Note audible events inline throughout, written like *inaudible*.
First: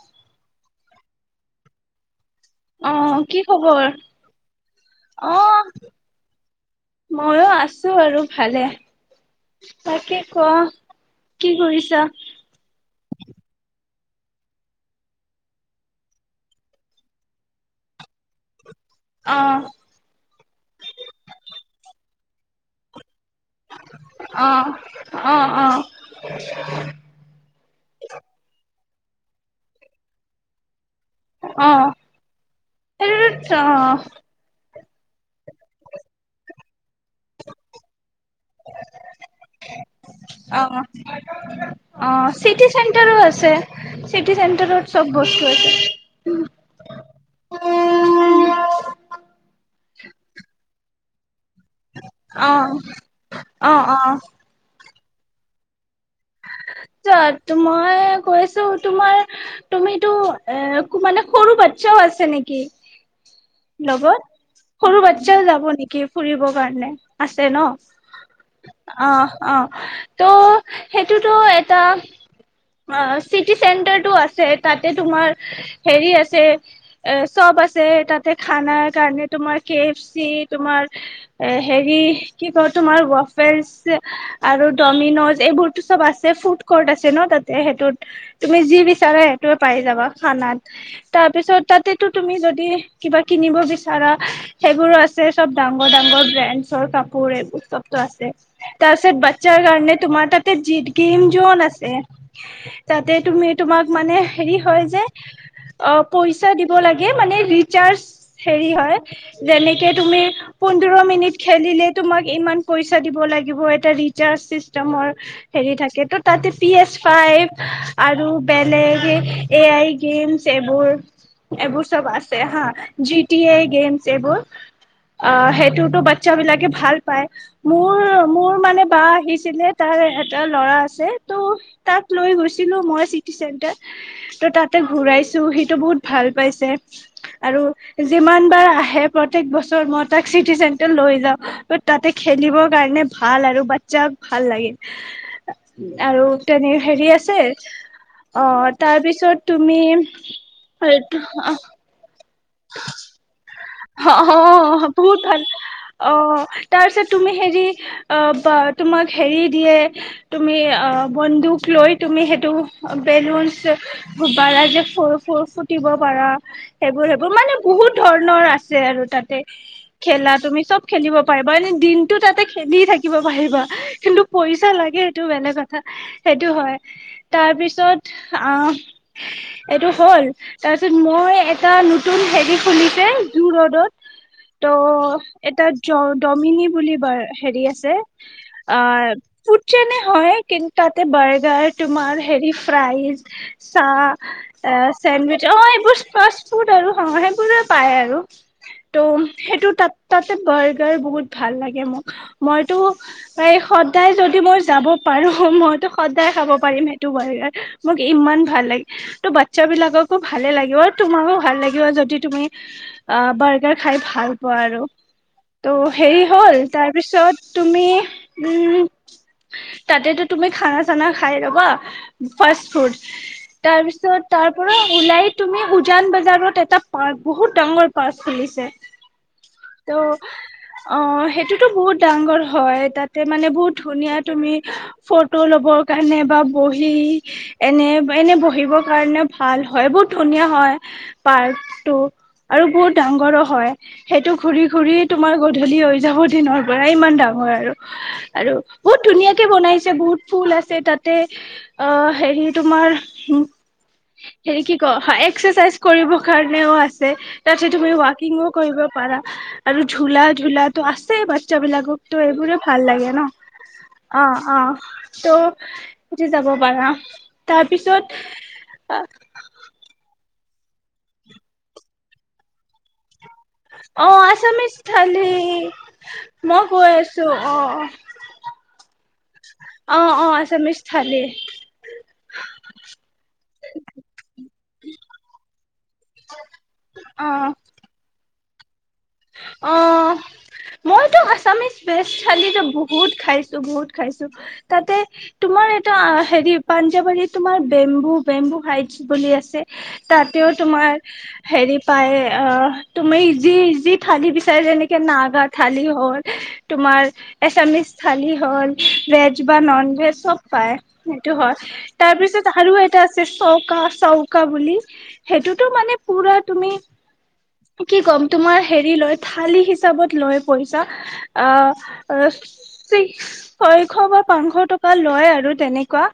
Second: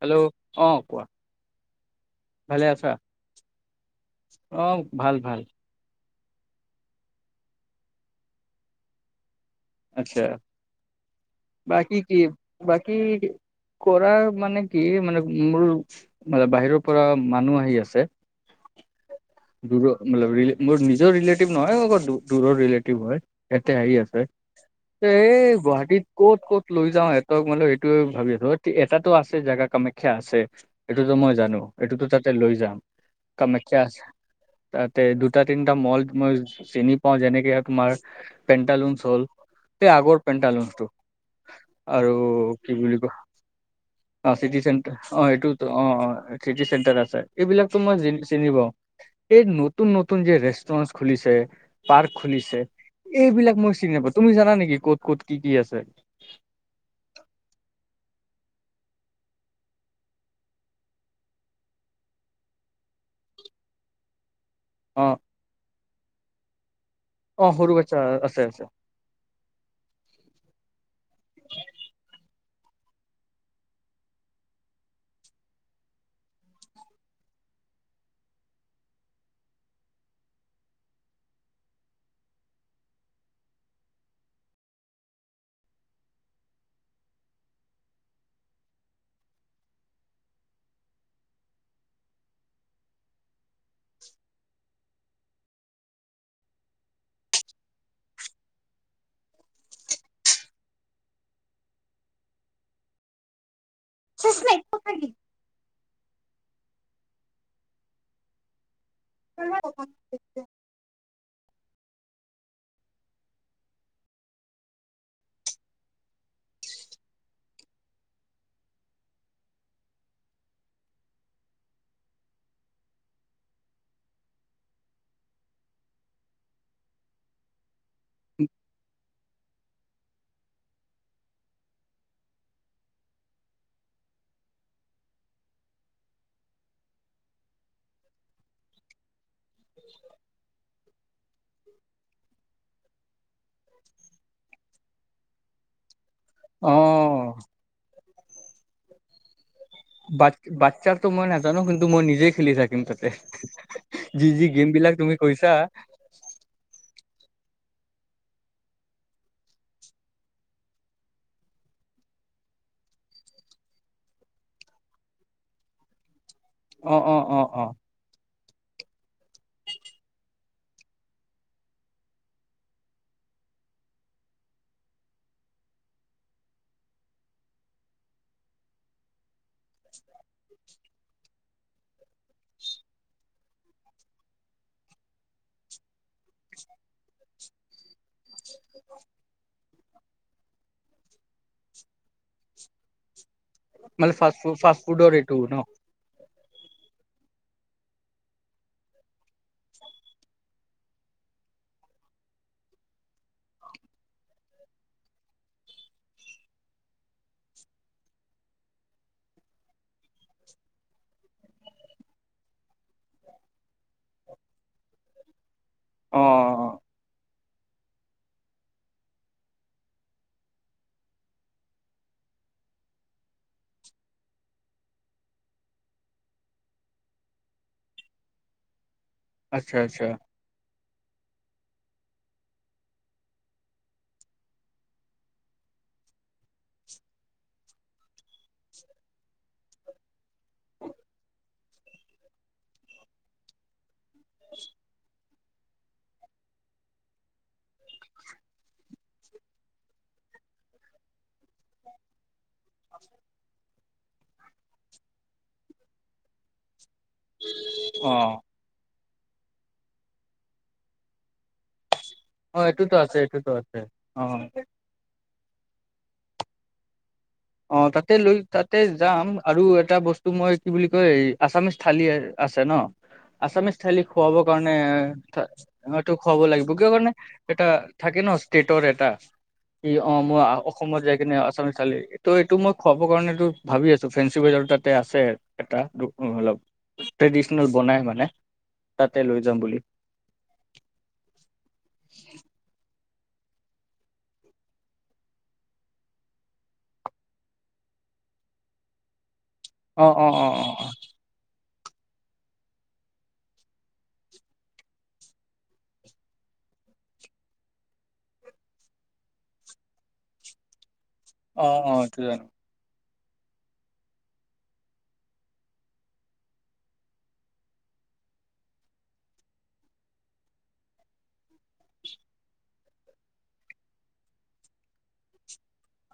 Hello অ কোৱা? ভালে আছা আহ কি খবৰ অ ভাল ভাল আহ ময়ো আছো আৰু ভালে। তাকে আচ্ছা ক কি বাকি কৰিছা কি? বাকি কৰা মানে কি মানে মোৰ ম বাহিৰৰ পৰা মানুহ আহি আছে। অ দুৰৰ মোৰ নিজৰ ৰিলেটিভ নহয় অ দৰৰ ৰিলেটিভ হয়। এতে আহি আছে। অ এ অ অ গুৱাহাটীত কত ক'ত লৈ যাওঁ সিহতক মানে সেইটোয়ে ভাবি আছো। এাতো আছে জাগা কামাখ্যা আছে। এইটোতো মই জানো অ এইটোতো তাতে লৈ যাম এইটোত কামাখ্যা আছে। অ তাতে দুটা তিনিটা মল মই চিনি পাও যেনেকে তোমাৰ পেণ্টালুনছ হ'ল। এই আগৰ অ পেণ্টটো অ আৰু চিটি কি বুলি কয় চেণ্টাৰো আছে অ চিটি চিট চেণ্টাৰত চেটাৰ চব অ বস্তু এইটোো আছে অ চিট চেণ্টাৰ আছে। এইবিলাকো মই চিনি পাও এই নতুন নতুন যে ৰেষ্টৰে খুলিছে পাৰ্ক অ খুলিছে এইবিলাক অ মই চিনি অ নেকি ক'ত ক'ত কি কি আছে? মই কৈছো তোমাৰ তুমিতো এ মানে সৰু বাচ্ছাও আছে নেকি লগত? সৰু অ বাচ্ছাও যাব নেকি? ফুৰিবৰ কাৰণে? আছে অ ন সৰু বাচ্ছা আছে আছে অ, অ, ত' সেইটোতো অ চিটি চেণ্টাৰটো আছে তাতে তোমাৰ হেৰি আছে চব আছে তাতে খানাৰ কাৰণে তোমাৰ কে এফ চি তোমাৰ হেৰি কি কই তোমাৰফেচ ৱাফাৰ্ছ আৰু ডমিনজ এইবোৰতো চব আছে। ফুড ন তাতে সেইটোত তুমি যি বিচাৰা সেইটোে পাই যাবা খানাত কোড আছে ন তাতে হৈটোত যি তুমি যদি বিচাৰা সেই টোৱে পই যাবা খনাত আছে চব ডাৰ ডাৰ ব্ৰেডৰ কাপোৰ এইবোৰবো আছে তাৰ পিছত বাচ্ছাৰ কাৰণে তোমাৰ তাতে। কিয় নাচে তাতে তুমি তোমাক মানে হেৰি হয় যে অ পইচা দিব লাগে মানে ৰিচাৰ্জ হেৰি হয়। যেনেকে তুমি পোন্ধৰ মিনিট খেলিলেই তোমাক ইমান পইচা দিব লাগিব এটা ৰিচাৰ্জ ছিষ্টেমৰ হেৰি থাকে। ত, তাতে পি এচ ফাইভ, আৰু বেলেগ এ আই গেমছ এইবোৰ। এইবোৰ চব আছে হা, জি টি আই গেমছ এইবোৰ। অ, সেইটোতো বাচ্ছাবিলাকে ভাল পায়। মোৰ-মোৰ মানে বা আহিছিলে, তাৰ এটা ল'ৰা আছে। তো, তাক লৈ গৈছিলোঁ মই চিটি চেণ্টাৰ। ত' তাতে ঘূৰাইছোঁ। সিটো বহুত ভাল পাইছে, আৰু যিমানবাৰ আহে প্ৰত্যেক বছৰ মই তাক চিটি চেণ্টাৰ লৈ যাওঁ, ত' তাতে খেলিবৰ কাৰণে ভাল আৰু বাচ্ছাক ভাল লাগে। *unintelligible* আৰু, অ তেনে হেৰি আছে। অ', তাৰপিছত? তুমি বা-বাচ্ছাৰটো মই নাজানো, কিন্তু মই নিজে খেলি থাকিম তাতে, অ যি যি গেম বিলাক তুমি বহুত ভাল কৈছা। অ তাৰপিছত তুমি হেৰি অ, বা তোমাক হেৰি দিয়ে। তুমি, আ বন্ধুক লৈ তুমি সেইটো বেলুনচ *unintelligible* যে ফু-ফুটিব পাৰা। অ অ এইোৰ *unintelligible* অ মানে অ বহুত ধৰণৰ আছে *unintelligible* আৰু তাতে খেলা তুমি চব খেলিব পাৰিবা এনে দিনটো তাতে খেলি থাকিব পাৰিবা কিন্তু পইচা লাগে সেইটো বেলেগ কথা সেইটো হয় তাৰ পিছত আহ এইটো হ'ল তাৰপিছত মই এটা নতুন হেৰি খুলিছে জ ৰ'দত ত' এটা ডমিনি বুলি হেৰি আছে অ যেনে হয় কিন্তু তাতে বাৰ্গাৰ তোমাৰ হেৰি ফ্ৰাইজ মানে ফাষ্ট ফু ফাষ্ট চাহ ফুডৰ এইটো চেণ্ডউইচ ন? অ এইবোৰ *unintelligible* ব হ সেইবোৰে পায় আৰু ত সেইটো তাত তাতে বাৰ্গাৰ বহুত ভাল লাগে মোক মইতোাই সদায় যদি মই যাব পাৰো মইতো সদায় খাব পাৰিম সেইটো বাৰ্গাৰ মোক ইমান ভাল লাগে ত' বাচ্ছ বিলাককো ভালে লাগিব তোমাৰো ভ ল য তুমি বাৰ খাই ভাল পোৱা আৰু ত' হেৰি হ'ল অ'। তাৰপিছত তুমি উম তাতেতো তুমি খানা চানা খাই ৰবা ফাষ্ট ফুড তাৰপিছত তাৰ পৰা উওলাই তুমি উজান ব বজাৰত এটা পাৰ্ক বহুত ডাঙৰ পাৰ্ক খুলিছে আচ্ছা আচ্ছা তো অ সেইটো *unintelligible* টো বহুত ডাঙৰ হয় তাতে মানে বহুত ধুনীয়া তুমি ফটো ল'বৰ কাৰণে বা বহি এনে এনে বহিবৰ কাৰণে ভাল হয় বহুত ধুনীয়া হয় পাৰকটো আৰু বহুত ডাঙৰো হয় সেইটো ঘূৰি ঘুৰি তোমাৰ গধূলি হৈ যাব দিনৰ পৰা ইমান ডাঙৰ আৰু আৰু বহুত ধুনীয়াকে বনাইছে বহুত ফুল আছে তাতে অ হেৰি তোমাৰ হেৰি কি ক এক্সাৰচাইজ কৰিব কাৰণেও আছে তাত তুমি অ', ৱাকিংো কৰিব কৰাা আৰু ঝোলা ঝোলা তো আছে বাচ্ছাবলাকক ত' এইবোোৰ অ', ভাল এইটোতো লাগে আছে ন এইটোতো আছে অ অ ত' সুজি যাব পাৰা অ তাতে তাৰপিছত লৈ তাতে যাম আৰু এটা বস্তু মই কি বুলি কয় আছামিজ থালি আছে ন আছামিজ থাইলি অ খুৱাবৰ কাৰণে আছামিছ থালি এটো খুৱাব মই লাগিব কিয় কৈ কাৰণে আছো অ এটা থাকে ন ষ্টেটৰ এটা ই অ মই অসমত যাই কিনে আছামি থাইলী ত' এইটো মই খুৱাবৰ কাৰণটো ভাবি আছো ফেঞ্চি বৱেজাৰ তাতে আছে এটা অলপ অ ট্ৰেডিচনেল বনাই মানে হ অ' মইতো আছামিজ বেচ থালীতো বহুত খাইছো বহুত খাইছো। তাতে তোমাৰ এটা হেৰি পাঞ্জাৱৰী তোমাৰ বেম্বু বেম্বু হাইটছ বুলি আছে। অ', অ', তাতেওঁ অ', অ', তোমাৰ হেৰি। পায়ে অ'। তুমি ইজি ইজি থালি বিচাৰে যেনেকৈ নাগা থালি হ'ল, তোমাৰ এচামিজ থালি হ'ল, ভেজ বা ন'ন ভেজ চব পায়। সেইটো হয় অ', অ', অ এইটো জানো তাৰপিছত আৰু এ! আছে চৌকা -চৌকা বুলি। সেইটোতো মানে পুৰা তুমি কি ক'ম তোমাৰ হেৰী লৈ থালি হিচাবত লৈ পইচা। আহ আহ চিছ শৈশৱ বা পাঁচশ টকা লৈ আৰু তেনেকুৱা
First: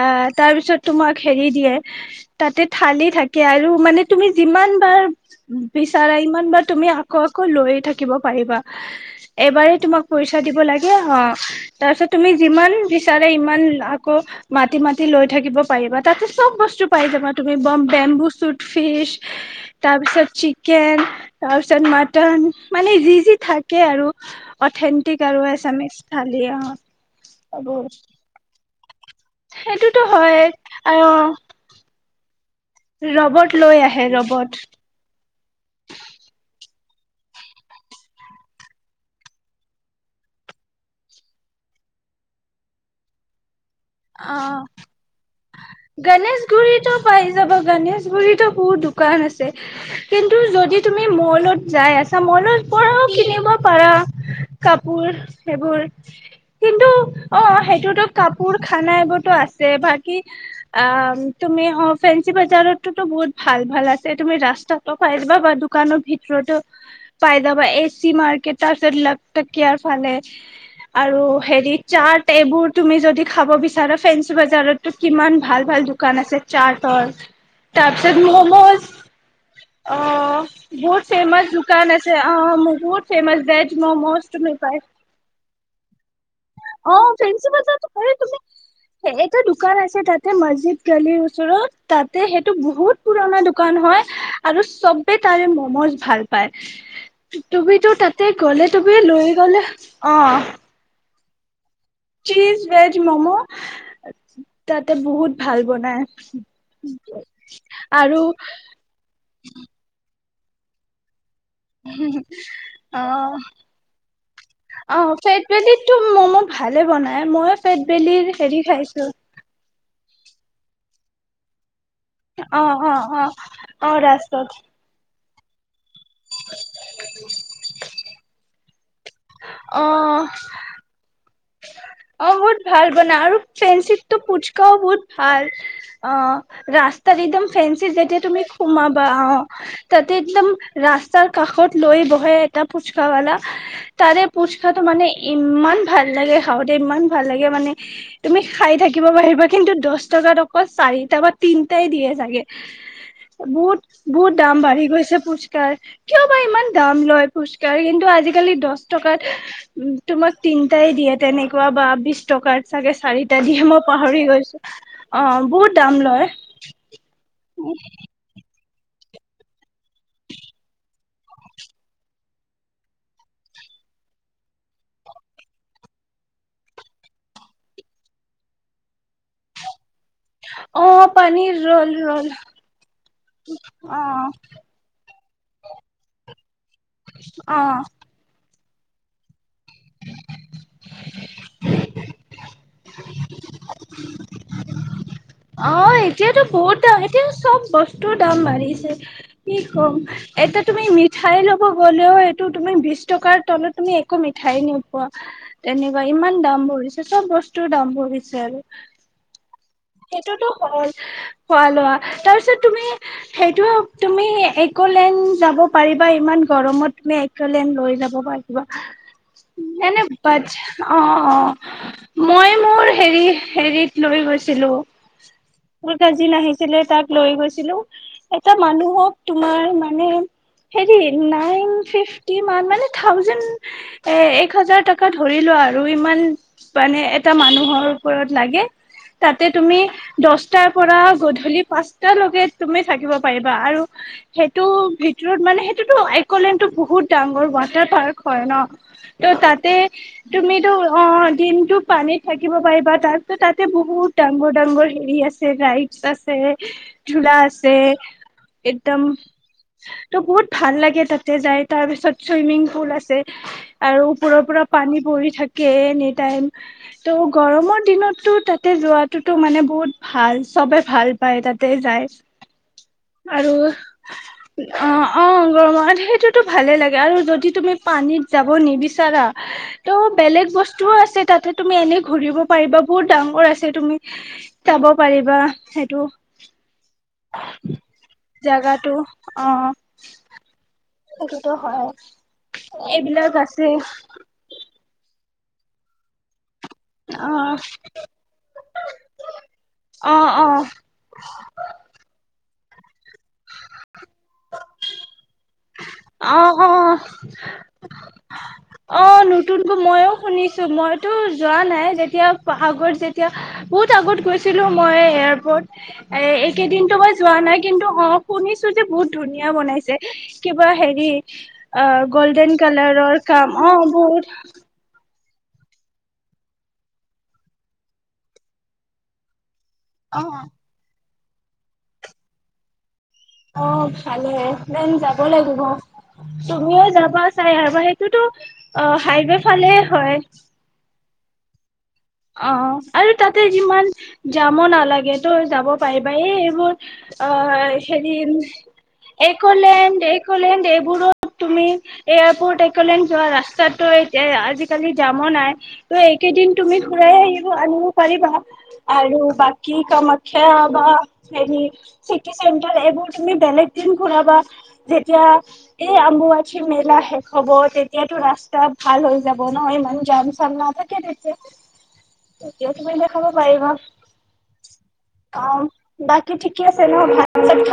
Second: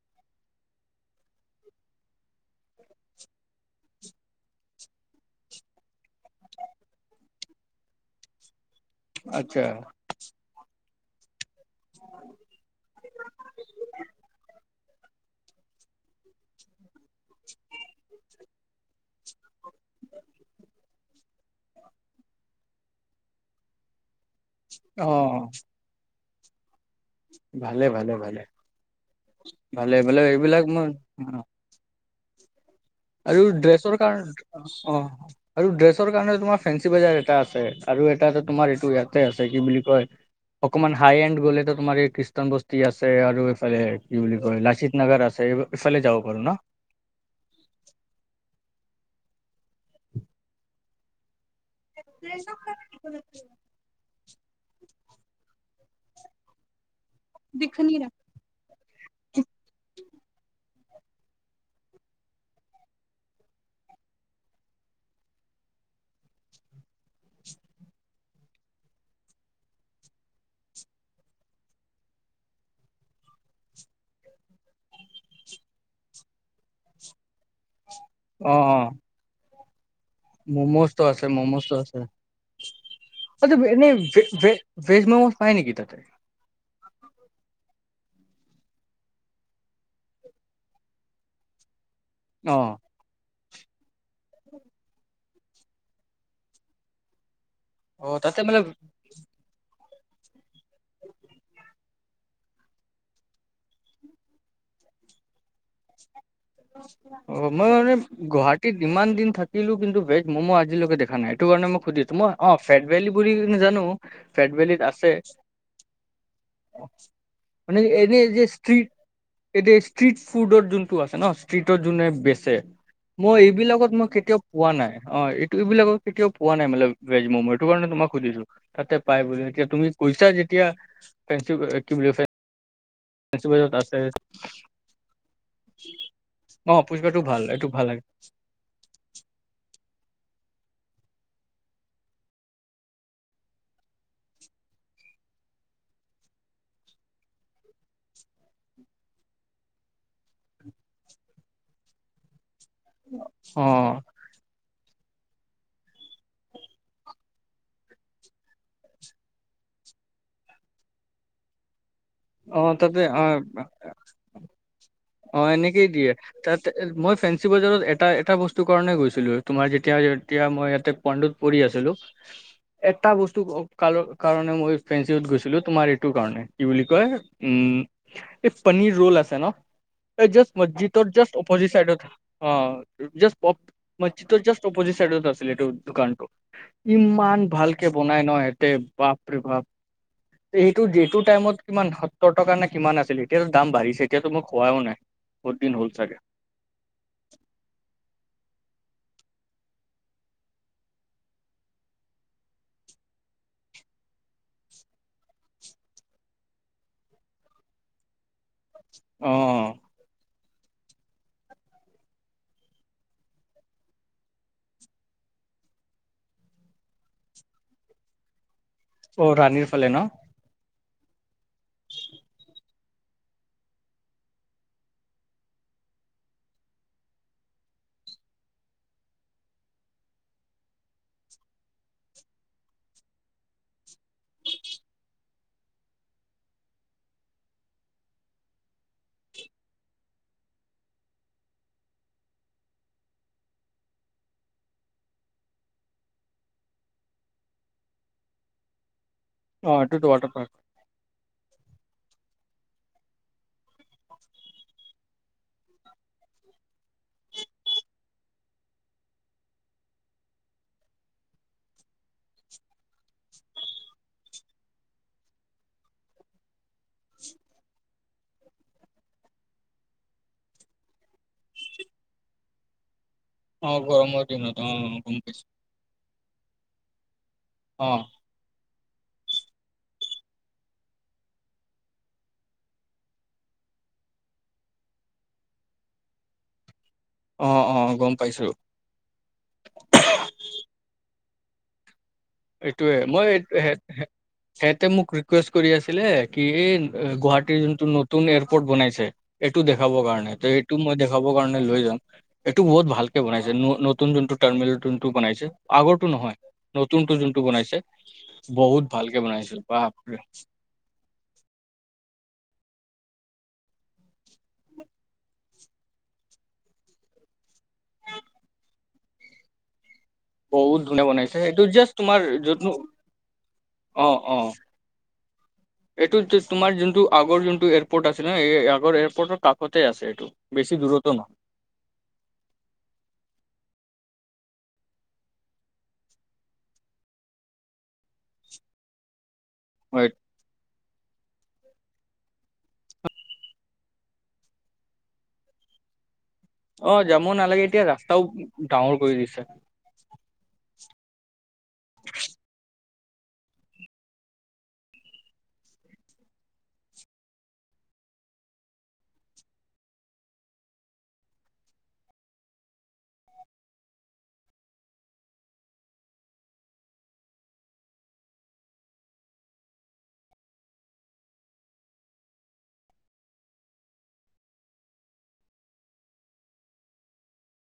আ'হ তাৰপিছত তোমাক হেৰী দিয়ে তাতে থালি থাকে। আৰু মানে তুমি যিমানবাৰ বিচাৰা সমান বাৰ তুমি আকৌ আকৌ লৈয়ে থাকিব পাৰিবা। আচ্ছা এবাৰেই তোমাক পইচা দিব লাগে। একেই হয়। তাৰ পিছত তুমি যিমান বিচাৰে ইমান আকৌ মাতি- মাতি লৈ থাকিব পাৰিবা তাতে চব বস্তু পাই যাবা তুমি বম বেম্বু চুট ফিচ তাৰপিছত চিকেন তাৰপিছত মাটন মানে যি, যি থাকে আৰু অ অথেণ্টিক আৰু এছামিচ। থালী অ'। ভালে, ভালে, ভালে, ভালে সেইটোতো এইবাক হয় এইবিলাক মোৰ আৰু অ' আৰু ৰবট লৈ ড্ৰেছৰ আহে কাৰণ ৰবট অ'। আৰু ড্ৰেছৰ কাৰণে তোমাৰ ফেঞ্চি বজাৰ এটা আছে আৰু এটা তোমাৰ এইটো ইয়াতে আছে। কি বুলি কয়? অকনমান হাই -এড গলে তোমাৰ এই খ্ৰীষ্টান বস্তি আছে। আৰু কি বুলি ক লচিত নগৰ আছে। এইফালে যাব পাৰো গণেশ ন গুৰিত পাই যাব গণেশ গণেশগুৰিতো বহুত দোকান আছে। কিন্তু যদি তুমি মলত যাই আছা মলৰ পৰাও কিনিব পাৰা কাপোৰ সেইবোৰ কিন্তু অ' সেইটোতো কাপোৰ খানা এইবোৰতো আছে বাকী অ' তুমি অ' ফেঞ্চি বাজাৰতোতো বহুত ভাল ভাল আছে। তুমি ৰাস্তাতো পাই যাবা বা দোকানৰ ভিতৰতো পাই যাবা এচি মাৰ্কেট। তাৰপিছত লাখটকিয়াৰ ফালে আৰু হেৰি চাৰ্ট এইবোৰ তুমি যদি খাব বিচাৰা। ফেঞ্চি বাজাৰতটো কিমান ভাল, ভাল দোকান আছে চাৰ্ট। তাৰপিছত ম'মোজ। মম'জ আছে মম'জ আছে। অ বহুত ফেমাচ ভেজ এনে মম'জ তুমি পাই ভেজ মম'জ পায় নে কি ততে? অ' ফেঞ্চি তুমি এটা দোকান আছে তাত মছজিদ গালি ওচৰত তাতে সেইটো অ বহুত পুৰণা দোকান হয় আৰু চবে তাৰে মমজ ভাল পায়। তুমিতো অ তাতে মানে গ'লে তুমি লৈ গ'লে- অ। চীজ ভেজ মম' তাতে বহুত ভাল বনাই। অ মই মানে আৰু গুৱাহাটীত ইমান দিন থাকিলো কিন্তু ভেজ- ম'ম আজিলৈকে দেখা নাই। সেটো কাৰণে মই সুধিছো মই অ ফেট ভেলি বুলি অ', জানো ফেট ভলিত আছে অ', ফেট বেলিতো ম'ম' ভালে বনাই মই মানে ফেট *unintelligible* এৰি বেলিৰ যে হেৰি খাইছো এইটো ষ্ট্ৰিত- ষ্ট্ৰিট ফুডত যোনটো আছে ন? যোনে বেচে অ', অ', অ', মই এইবিলাকত অ', মই কেতিয়াও ৰাস্তাত খোৱা নাই অ- এইবিলাকত- কেতিয়াও পোৱা নাই মানে ভেজ মম' এইটো কাৰণে তোমাক- সুধিছো তাতে- পাই বুলি এতিয়া তুমি অ', কৈছা যেতিয়া- *unintelligible* অ বহুত ভাল- বনাই আৰু ফেঞ্চি বজাৰত আছে ফেঞ্চিতটো পুচকাও বহুত ভাল অ অ' ৰাস্তাত ফুচকাটো ভাল একদম এইটো ভাল ফেঞ্চিত লাগে যেতিয়া তুমি সোমাবা অ- তাতে একদম ৰাস্তাৰ কাষত লৈ বহে এটা ফুচকা ৱালা তাৰে ফুচকাটো মানে ইমান ভাল লাগে- খাওঁতে ইমান ভাল লাগে মানে তুমি খাই থাকিব পাৰিবা কিন্তু দহ টকাত অকল চাৰিটা বা তিনটাই দিয়ে চাগে। বহুত অ' বহুত দাম বাঢ়ি গৈছে- পুচকাৰ। কিয় বা ইমান দাম লয় পুচকাৰ? কিন্তু আজিকালি দচ টকাত তোমাক তিনটাই দিয়ে। তেনেকুৱা বা বি - অ তাতে অ গৈছো অ বহুত এনেকেই দাম দিয়ে লয় তাতে মই ফেঞ্চি বজাৰত এটা এটা বস্তু- স্তু কাৰণে গৈছিলো তোমাৰ যেতিয়া তিয়া মই ইয়াতে পন্দুত পঢ়ি আছিলো এটা বস্তু কাল কাৰণে মই ফ্ৰেঞ্চিত গৈছিলো তোমাৰ এইটো কাৰণে কি বুলি- কি কয় উম এই পনীৰ ৰল আছে ন? জাস্ত অ মছজিদৰ জাষ্ট পানীৰ অপ'জিট ৰল চাইডত ৰল অ জাষ্ট অ মছজিদটোৰ জাষ্ট অপ'জিট চাইডত আছে। সেইটো দোকানটো। ইমান অ ভালকে বনাই ন! এ বাপৰে বাপ সেইটো যিটো টাইমত- কিমান সত্তৰ - টকানে কিমান আছিল এতিয়াতো দাম বাঢ়িছে এতিয়াটো মই খুৱাও নাই। বহুত দিন অ হ'ল চাগে এতিয়াতো বহুত দাম এতিয়া চব বস্তু দাম বাঢ়ি- ছে কি কম, এটা তুমি মিঠাই লব গলেও সেইটো তুমি বিশ টকাৰ তলত তুমি একো মিঠাই নোপোৱা তেনেকুৱা ইমান দাম বঢ়িছে চব বস্তুৰ দাম বঢ়িছে আৰু- অ। *unintelligible* খোৱা-লোৱা তাৰপিছত তুমি সেইটো তুমি একলেন্দ যাব পাৰিবা ইমান গৰমত তুমি একলেন্দ লৈ যাব পাৰিব- অ ৰাণীৰ ফালে ন *unintelligible* অ -অ মই মোৰ হেৰি হেৰিত লৈ গৈছিলো *unintelligible* জিন আহিছিলে তাক লৈ গৈছিলো এটা মানুহক তোমাৰ মানে হেৰি নাইন ফিফটি মান মানে থাউজেড এ এক হাজাৰ টকা ধৰিলো আৰু ইমান মানে এটা মানুহৰ ওপৰত লাগে তাতে তুমি দছটাৰ পৰা গধূলি পাঁচটালৈকে তুমি থাকিব পাৰিবা আৰু সেইটোৰ ভিতৰত মানে সেইটোতো আকলেনটো বহুত ডাঙৰ ৱাটাৰ পাৰ্ক হয় ন ত' তাতে অ এইটোতো ৱাটাৰ পাৰ্ক তুমিতো অ দিনটোক পানীত থাকিব পাৰিবা তাৰছ তাতে বহুত ডাঙৰ ডাঙৰ হেৰি আছে ৰাইডচ আছে ঝোলা আছে একদম ত' বহুত ভাল লাগে তাতে যাই তাৰ পিছত চুইমিং পুল আছে আৰু ও পৰৰ পৰা পানী পৰি থাকে এনি টাইম ত' গৰমৰ দিনতো তাতে যোৱাত তো মানে বহুত ভাল চবে ভাল পায় তাতে যায়। আৰু অ গৰমৰ দিনত অ গম -অ পাইছো গৰমত সেইটোতো ভালে লাগে আৰু যদি যদি তুমি অ পানীত যাব নিবি চাৰা ত' বেলেগ বস্তুও আছে তাতে তুমি এনে ঘূৰিব পাৰিবা বহুত ডাঙৰ আছে তুমি যাব পাৰিবা সেইটো অ অ গম *unintelligible* পাইছো জেগাটো আহ টো হয়। এইটোয়ে মই এইবিলাক এই আছে *unintelligible* সিহতে মোক *unintelligible* কৰি আছিলে কি এই *unintelligible* অ গুৱাহাটীৰ যোনটো নতুন এয়াৰপৰ্ট বনাইছে এইটো দেখাবৰ অ কাৰণে ত এইটো মই দেখাব কাৰণে লৈ যাম। এইটো বহুত ভাল বনাইছে নতু নতুন যোনটোৰ টাৰ্মিনেল। বনাইছে আগৰটো নহয় অ অ নু *unintelligible* নতুন অ টো জোনটো বনাইছে। ভালকে অ' বনাইছে নতুনকৈ মইও বাপৰে শুনিছো মইতো যোৱা নাই এতিয়া আগত যেতিয়া বহুত আগত গৈছিলো মই এয়াৰপৰ্ট এ এইকেইদিনো মই যোৱা নাই কিন্তু অ শুনিছো যে বহুত ধুনীয়া বনাইছে। কিবা বহুত ধুনীয়া হেৰি বনাইছে এইটো জাষ্ট অ' তোমাৰ গল্ডেন যোন কালাৰৰ কাম অ বহত। এইটো তোমাৰ যোনটো আগৰ যোনটো এয়াৰপৰ্ট আছে ন এই আগৰ এয়াৰপৰ্টৰ ক *unintelligible* তে আছে এইটো অ', বেছি দূৰত। *unintelligible* তম *unintelligible* অ 'ভালে দেন যাব লাগিব তুমিও যাবা চাই আৰুব সেইটোতো অ হাইৱে ফালে নহয়। হয়। অ' আৰু তাতে যিমান যাম নালাগে তো যাব পাৰিবা লে এইবোৰ যাব অ নালাগে এতিয়া ৰাস্তাও হেৰিন ডাঙৰ কৰি দিছে। একোলেণ্ড একলেণ্ড এইবো *unintelligible* কৰুো *unintelligible* তুমি এয়াৰপৰ্ট এক। কলে যোৱা ৰাস্তাতটো এতিয়া *unintelligible* আজিকালি দামো নাই ত' এইকেইদিন তুমি ঘ আহিব আনিব পাৰিবা আৰু বাকী কামাখ্যা বা হেৰি চিটি চেণ্টাৰ এইবোৰ তুমি বেলেগ দিন ঘুৰাবা যেতিয়া এই আম্বুুৱাঠি মেলা শেষ হব তেতিয়াতটো ৰাস্তা ভাল হৈ যাব নহয় ইমান জাম চাম নাথাকে তেতিয়া তিয়াম দেখাব প *unintelligible* অ *unintelligible* বাকি ঠিকে আছে ন ভাত চ খ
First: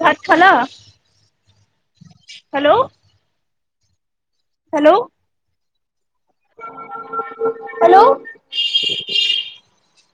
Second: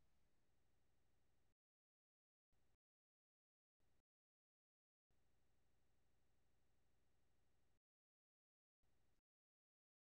ভাত খ হেল্ল' হেল্ল' *unintelligible* হেল্ল' *unintelligible*